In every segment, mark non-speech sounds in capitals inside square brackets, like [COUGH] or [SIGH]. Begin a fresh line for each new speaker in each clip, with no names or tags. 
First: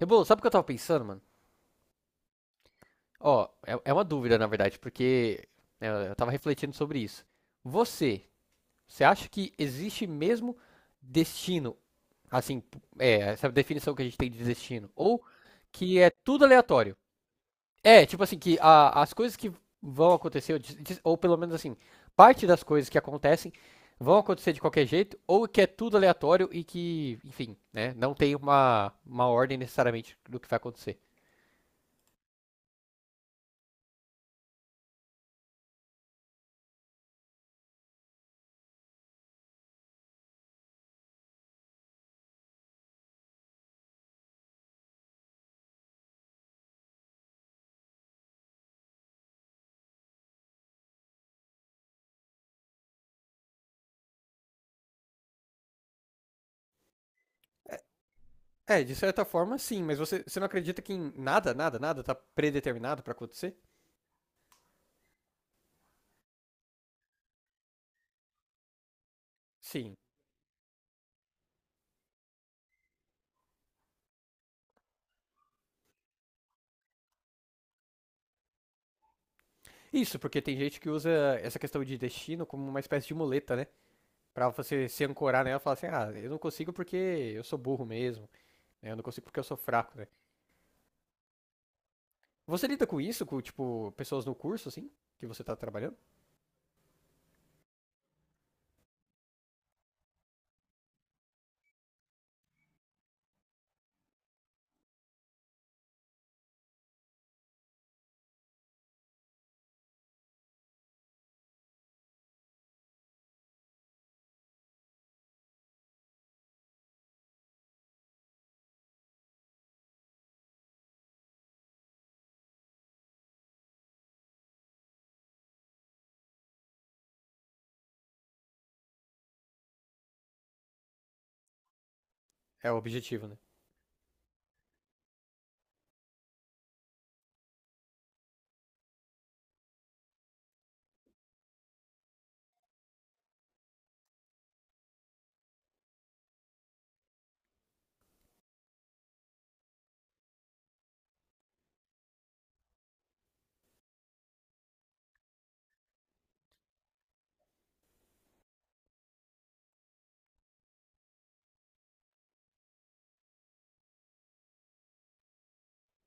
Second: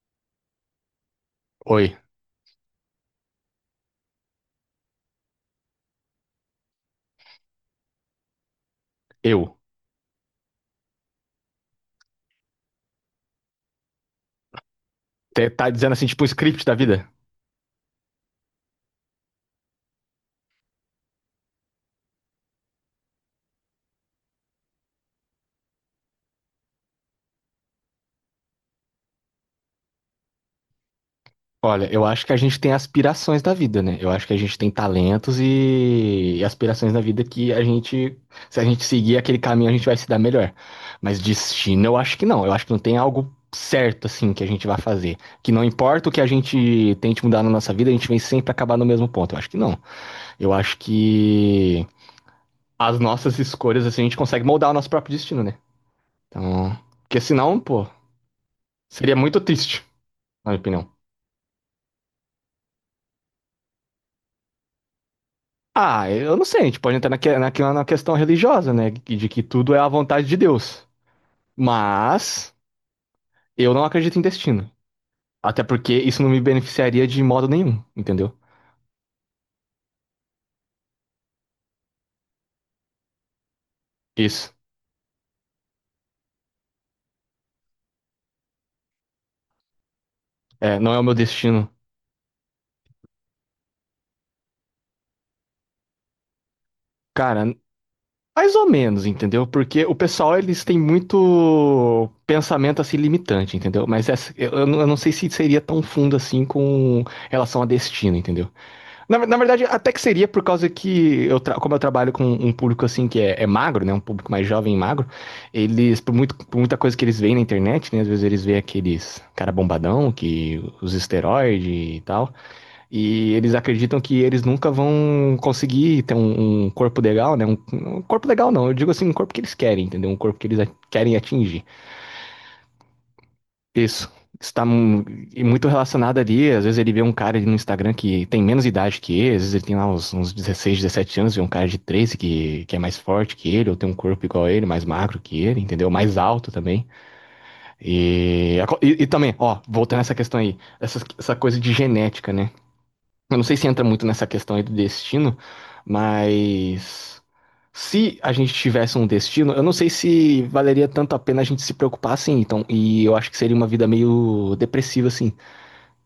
Rebolo, sabe o que eu tava pensando, mano?
Oi,
Ó, é uma dúvida, na verdade, porque né, eu tava refletindo sobre isso. Você, você acha que
eu.
existe mesmo destino, assim, essa definição que a gente tem de destino, ou
Tá dizendo
que
assim,
é
tipo, o
tudo
script da
aleatório?
vida?
É, tipo assim, que as coisas que vão acontecer, ou ou pelo menos assim, parte das coisas que acontecem vão acontecer de qualquer jeito, ou que é tudo aleatório e que, enfim, né, não tem uma ordem necessariamente do que vai acontecer.
Olha, eu acho que a gente tem aspirações da vida, né? Eu acho que a gente tem talentos e aspirações da vida que a gente, se a gente seguir aquele caminho, a gente vai se dar melhor. Mas destino, eu acho que não. Eu acho que não tem algo certo, assim, que a gente vai fazer. Que não importa o que a gente tente mudar na nossa vida, a gente vem sempre acabar no mesmo ponto. Eu acho que não. Eu acho que as nossas escolhas, assim, a gente consegue moldar o nosso próprio destino, né? Então, porque senão, pô,
É, de
seria
certa
muito
forma, sim,
triste,
mas você não
na minha
acredita que
opinião.
em nada, nada, nada tá predeterminado pra acontecer?
Ah, eu não sei, a gente pode entrar naque- naquela na questão religiosa, né? De que tudo é a
Sim.
vontade de Deus. Mas eu não acredito em destino. Até porque isso não me beneficiaria de modo nenhum, entendeu?
Isso, porque tem gente que usa essa questão de destino como uma espécie de muleta, né? Pra
Isso.
você se ancorar nela e falar assim, ah, eu não consigo porque eu sou burro mesmo, né? Eu não consigo porque eu sou fraco, né?
É, não é o meu destino.
Você lida com isso, com, tipo, pessoas no curso, assim, que você tá trabalhando?
Cara, mais ou menos, entendeu? Porque o pessoal, eles têm muito pensamento assim limitante, entendeu? Mas eu não sei se seria tão fundo assim com relação a destino, entendeu? Na, na verdade, até que seria por causa que, como eu trabalho com um público assim que é magro, né? Um público mais jovem e magro, eles, por, muito, por muita coisa que eles veem na internet, né? Às vezes eles veem aqueles cara bombadão, que os esteroides e tal, e eles acreditam que eles nunca vão conseguir ter um corpo legal, né? Um corpo legal não, eu digo assim, um corpo que eles querem, entendeu? Um corpo que eles querem atingir.
É o objetivo, né?
Isso. Está mu- e muito relacionado ali. Às vezes ele vê um cara ali no Instagram que tem menos idade que ele, às vezes ele tem lá uns 16, 17 anos, vê um cara de 13 que é mais forte que ele, ou tem um corpo igual a ele, mais magro que ele, entendeu? Mais alto também. E também, ó, voltando a essa questão aí, essa coisa de genética, né? Eu não sei se entra muito nessa questão aí do destino, mas se a gente tivesse um destino, eu não sei se valeria tanto a pena a gente se preocupar assim. Então, e eu acho que seria uma vida meio depressiva assim,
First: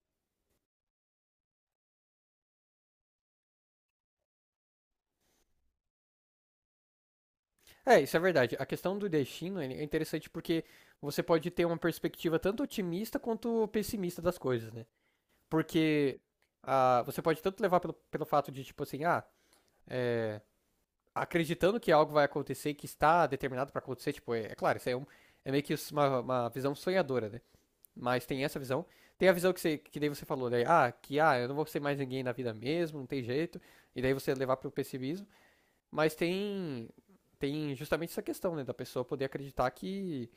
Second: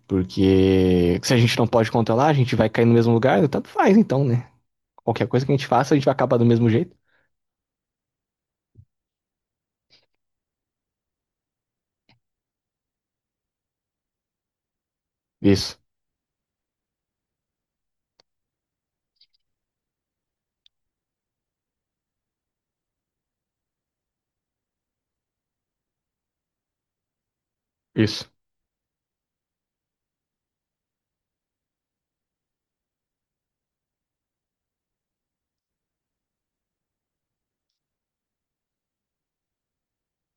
porque se a gente não pode controlar, a gente vai cair no mesmo lugar, tanto faz então, né? Qualquer coisa que a gente faça, a gente vai acabar do mesmo jeito.
É, isso é verdade. A questão do destino ele é interessante porque você pode ter uma perspectiva tanto otimista quanto pessimista das coisas, né?
Isso,
Porque ah, você pode tanto levar pelo fato de, tipo assim, ah, é, acreditando que algo vai acontecer que está determinado para acontecer, tipo, é, é claro, isso é, um, é meio que uma visão sonhadora, né?
isso.
Mas tem essa visão. Tem a visão que, você, que daí você falou, né? Ah, que ah, eu não vou ser mais ninguém na vida mesmo, não tem jeito. E daí você levar para o pessimismo. Mas tem, tem justamente essa questão, né? Da pessoa poder acreditar que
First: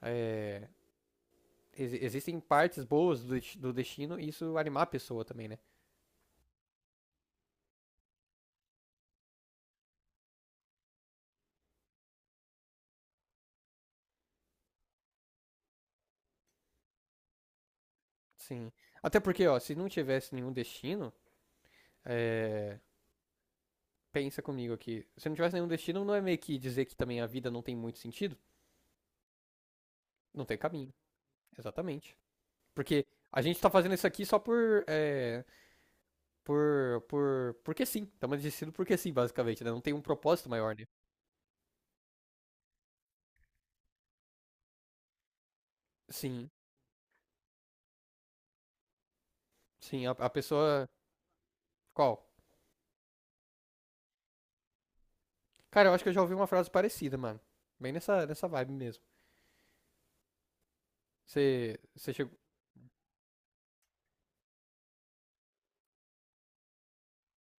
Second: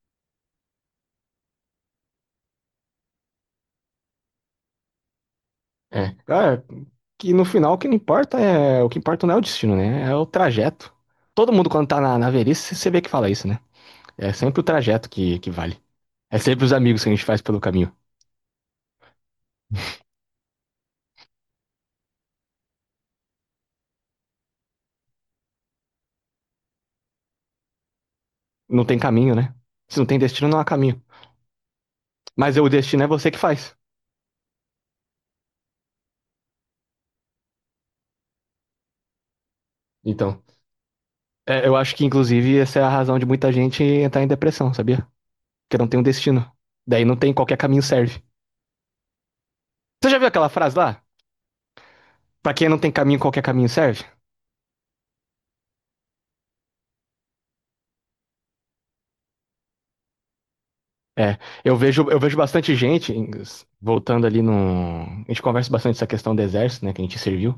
é, existem partes boas do destino e isso animar a pessoa também, né?
É. Cara, que no final o que não importa é, o que importa não é o destino, né? É o trajeto. Todo mundo quando tá na, na velhice, você vê que fala isso, né? É sempre o trajeto que vale. É sempre os amigos que a gente faz pelo caminho.
Sim. Até porque, ó, se não tivesse nenhum destino, é, pensa comigo aqui. Se não tivesse nenhum destino, não é meio que dizer que também a vida não tem muito sentido?
Não tem caminho, né? Se não tem
Não
destino,
tem
não há
caminho.
caminho.
Exatamente.
Mas o destino
Porque
é você que
a gente tá
faz.
fazendo isso aqui só por. É, por. Por. Porque sim. Estamos decidindo porque sim, basicamente, né? Não tem um
Então,
propósito maior, né?
é, eu acho que, inclusive, essa é a razão de muita gente entrar em depressão, sabia? Porque não tem um
Sim.
destino. Daí não tem qualquer caminho serve.
Sim,
Você já viu
a
aquela frase
pessoa.
lá?
Qual?
Pra quem não tem caminho, qualquer caminho serve?
Cara, eu acho que eu já ouvi uma frase parecida, mano. Bem nessa vibe mesmo.
É,
Você. Você
eu vejo
chegou.
bastante gente, voltando ali no. A gente conversa bastante essa questão do exército, né? Que a gente serviu.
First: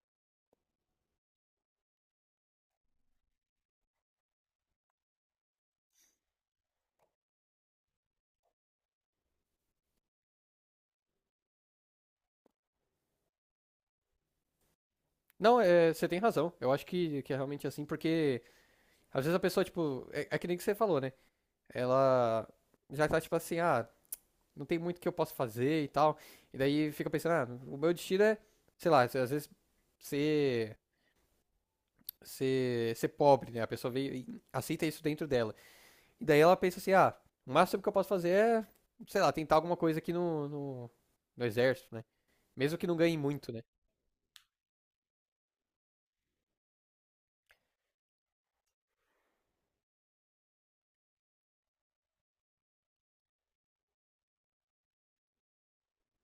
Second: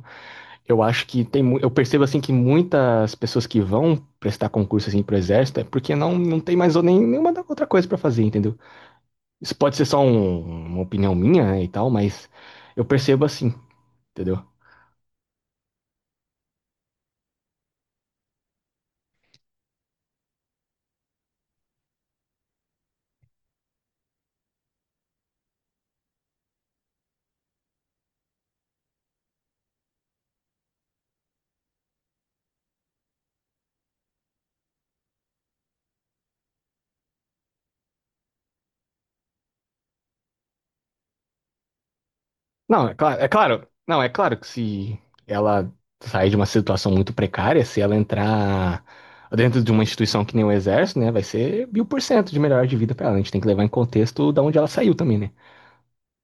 Eu acho que tem, mu- eu percebo assim que muitas pessoas que vão prestar concurso assim pro exército é porque não tem mais ou nem, nenhuma outra coisa pra fazer, entendeu? Isso pode ser só uma opinião minha, né, e tal, mas eu percebo assim, entendeu?
Não, é, você tem razão. Eu acho que é realmente assim, porque às vezes a pessoa, tipo, é, é que nem que você falou, né? Ela já tá tipo assim, ah, não tem muito que eu posso fazer e tal. E daí fica pensando, ah, o meu destino é, sei lá, às vezes ser, ser pobre, né? A pessoa veio e aceita isso dentro dela. E daí ela pensa assim, ah, o máximo que eu posso fazer é, sei lá, tentar alguma coisa aqui no exército, né? Mesmo que
Não,
não ganhe
é
muito, né?
claro, não, é claro que se ela sair de uma situação muito precária, se ela entrar dentro de uma instituição que nem o exército, né, vai ser 1000% de melhor de vida pra ela. A gente tem que levar em contexto da onde ela saiu também, né?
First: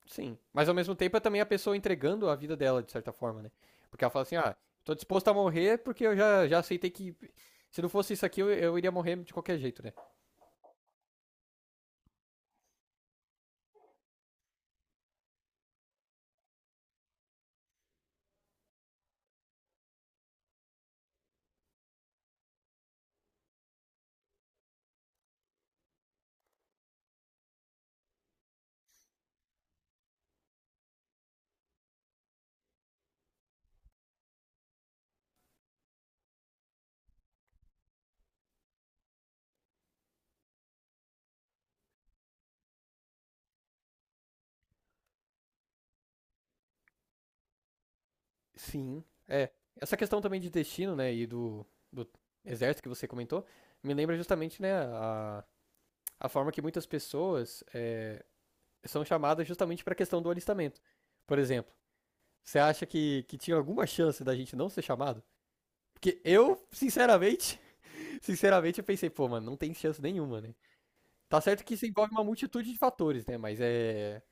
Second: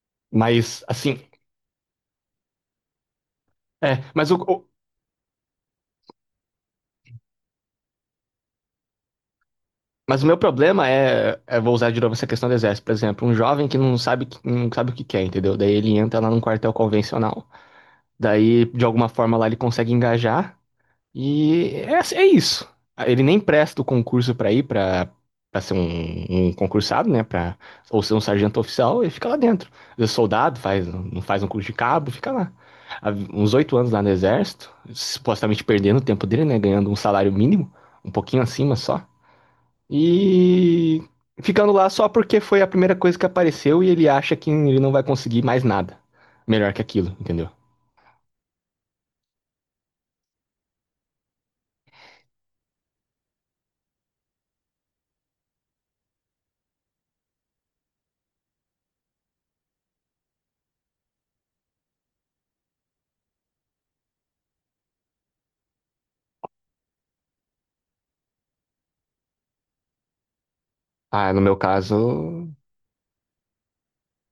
Sim. Mas ao
Mas
mesmo tempo
assim,
é também a pessoa entregando a vida dela, de certa forma, né?
é,
Porque ela fala
mas o,
assim, ah,
o-
tô disposto a morrer porque eu já, já aceitei que. Se não fosse isso aqui, eu iria morrer de qualquer jeito, né?
Mas o meu problema é, vou usar de novo essa questão do exército, por exemplo, um jovem que não sabe, não sabe o que quer, entendeu? Daí ele entra lá num quartel convencional. Daí, de alguma forma, lá ele consegue engajar e é, assim, é isso. Ele nem presta o concurso pra ir pra para ser um concursado, né? Ou ser um sargento oficial e fica lá dentro. Às vezes soldado, faz, não faz um curso de cabo, fica lá. Há uns 8 anos lá no exército, supostamente perdendo o tempo dele, né? Ganhando um salário mínimo, um pouquinho acima só. E ficando lá só porque foi a primeira coisa que apareceu e ele acha que ele não vai conseguir mais nada melhor que aquilo, entendeu?
Sim. É. Essa questão também de destino, né? E do exército que você comentou, me lembra justamente, né, a forma que muitas pessoas é, são chamadas justamente para a questão do alistamento. Por exemplo, você acha que tinha alguma chance da gente não ser chamado? Porque eu, sinceramente, sinceramente, eu pensei, pô, mano, não tem chance nenhuma, né?
Ah, no
Tá
meu
certo que isso envolve uma
caso,
multitude de fatores, né? Mas é.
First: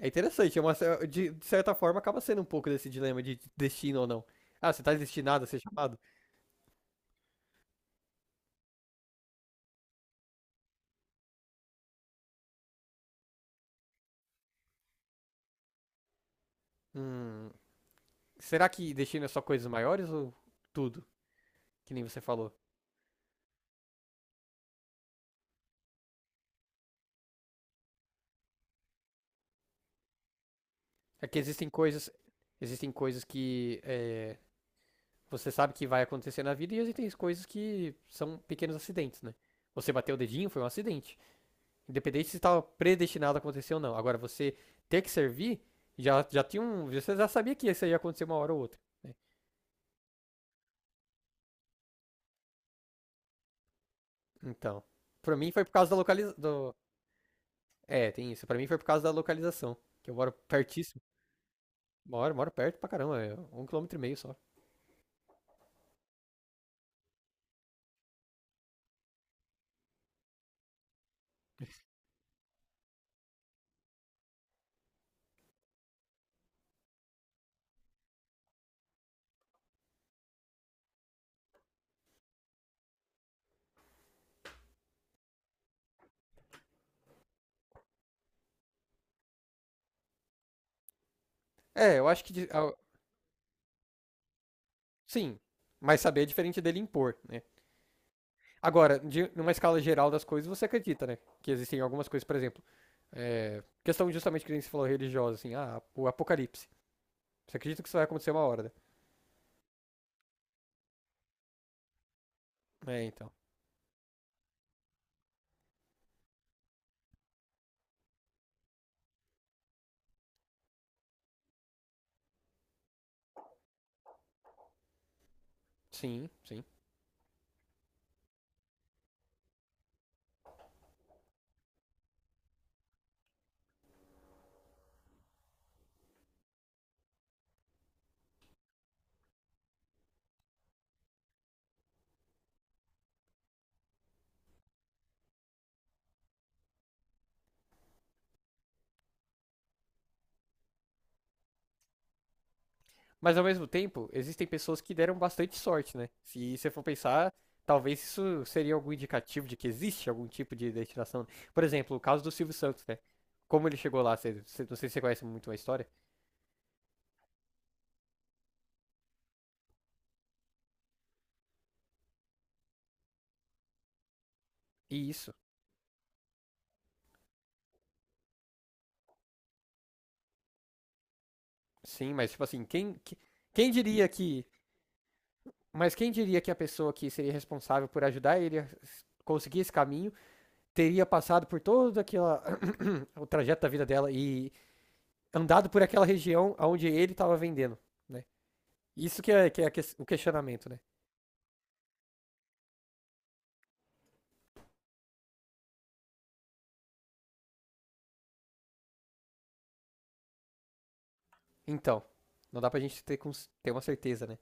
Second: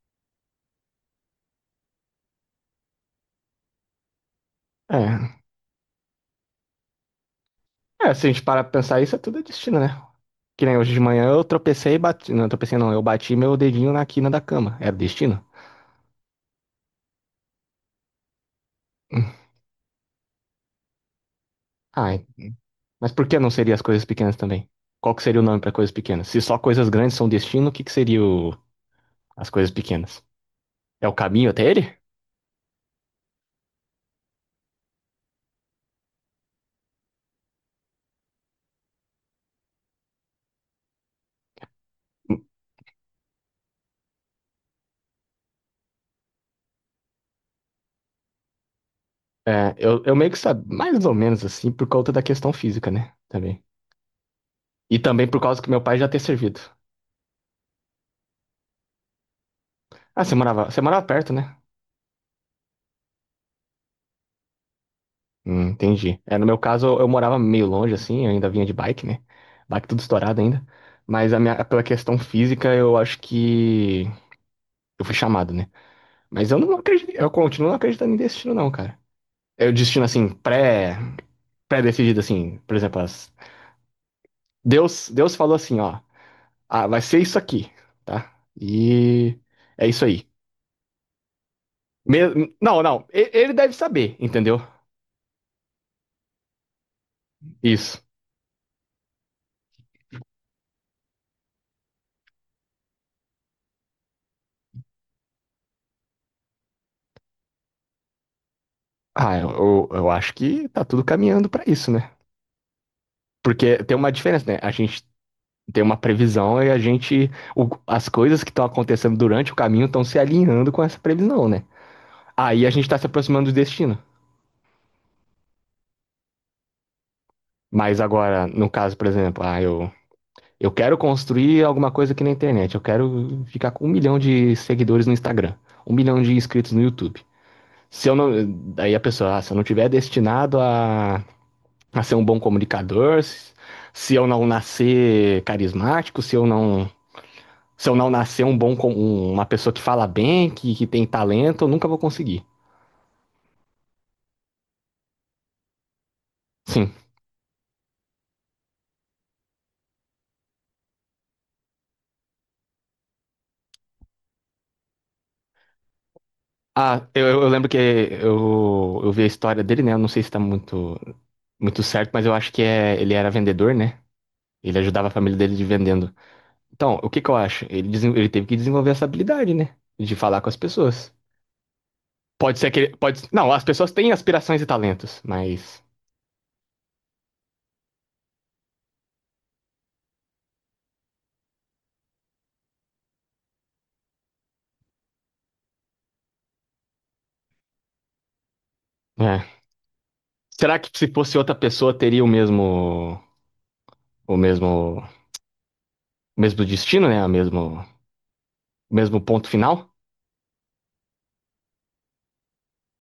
É interessante, é uma, de certa forma acaba sendo um pouco desse dilema de destino ou não. Ah, você tá
é.
destinado a ser chamado?
É, se a gente parar pra pensar isso, é tudo destino, né? Que nem hoje de manhã eu tropecei e bati. Não, tropecei não, eu bati meu dedinho na quina da cama. Era destino?
Hum, será que destino é
Hum.
só coisas maiores ou tudo? Que nem você
Ai,
falou.
mas por que não seria as coisas pequenas também? Qual que seria o nome pra coisas pequenas? Se só coisas grandes são destino, o que que seria o... as coisas pequenas? É o
É que
caminho até ele?
existem coisas que é, você sabe que vai acontecer na vida e existem coisas que são pequenos acidentes, né? Você bateu o dedinho, foi um acidente. Independente se estava predestinado a acontecer ou não. Agora, você ter que servir, já, já tinha um. Você já sabia que isso ia acontecer uma hora ou outra, né?
É, eu meio que sabia, mais ou menos assim, por conta da questão física, né? Também.
Então.
E também
Pra
por
mim
causa
foi
que
por
meu
causa da
pai já ter servido.
localização. É, tem isso. Pra mim foi por causa da localização. Que eu
Ah,
moro
você
pertíssimo.
morava perto, né?
Moro perto pra caramba. É 1,5 quilômetro só.
Entendi. É, no meu caso, eu morava meio longe, assim, eu ainda vinha de bike, né? Bike tudo estourado ainda. Mas a minha, pela questão física, eu acho que eu fui chamado, né? Mas eu não acredito, eu continuo não acreditando em destino, não, cara. É o destino, assim, pré-decidido, assim, por exemplo, as- Deus, Deus falou assim, ó, ah, vai ser isso aqui, tá? E é isso aí.
É, eu acho que. De- ah,
Não, não. Ele deve saber, entendeu?
sim. Mas saber é diferente dele impor, né?
Isso.
Agora, de, numa escala geral das coisas, você acredita, né? Que existem algumas coisas, por exemplo. É, questão justamente que nem você falou religiosa, assim, ah, o apocalipse. Você acredita que isso vai acontecer uma hora, né?
Ah, eu acho que tá tudo caminhando pra isso, né?
É, então.
Porque tem uma diferença, né? A gente tem uma previsão e as coisas que estão acontecendo durante o caminho estão se alinhando com essa previsão, né? Aí a gente tá se aproximando do destino.
Sim, sim.
Mas agora, no caso, por exemplo, ah, eu quero construir alguma coisa aqui na internet. Eu quero ficar com 1 milhão de seguidores no Instagram, 1 milhão de inscritos no YouTube. Se eu não. Daí a pessoa, ah, se eu não tiver destinado a para ser um bom comunicador, se eu não nascer carismático, se eu não, se eu não nascer uma pessoa que fala bem, que tem talento, eu nunca vou conseguir.
Mas ao mesmo tempo, existem pessoas que deram bastante sorte, né? Se você for
Sim.
pensar, talvez isso seria algum indicativo de que existe algum tipo de destinação. Por exemplo, o caso do Silvio Santos, né? Como ele chegou lá, não sei se você conhece muito a história.
Ah, eu lembro que eu vi a história dele, né? Eu não sei se tá muito, muito certo, mas eu acho que é, ele era vendedor, né? Ele ajudava
E
a
isso,
família dele de vendendo. Então, o que que eu acho? Ele teve que desenvolver essa habilidade, né? De falar com as pessoas.
sim, mas tipo
Pode
assim,
ser que ele, pode, não, as
quem
pessoas
diria
têm
que.
aspirações e talentos, mas,
Mas quem diria que a pessoa que seria responsável por ajudar ele a conseguir esse caminho teria passado por todo aquela, [CLEARS THROAT] o trajeto da vida dela e andado por aquela região onde ele estava vendendo, né? Isso
é.
que é a o questionamento, né?
Será que se fosse outra pessoa teria o mesmo, o mesmo destino, né? O mesmo ponto final?
Então, não dá pra gente ter, ter uma certeza, né?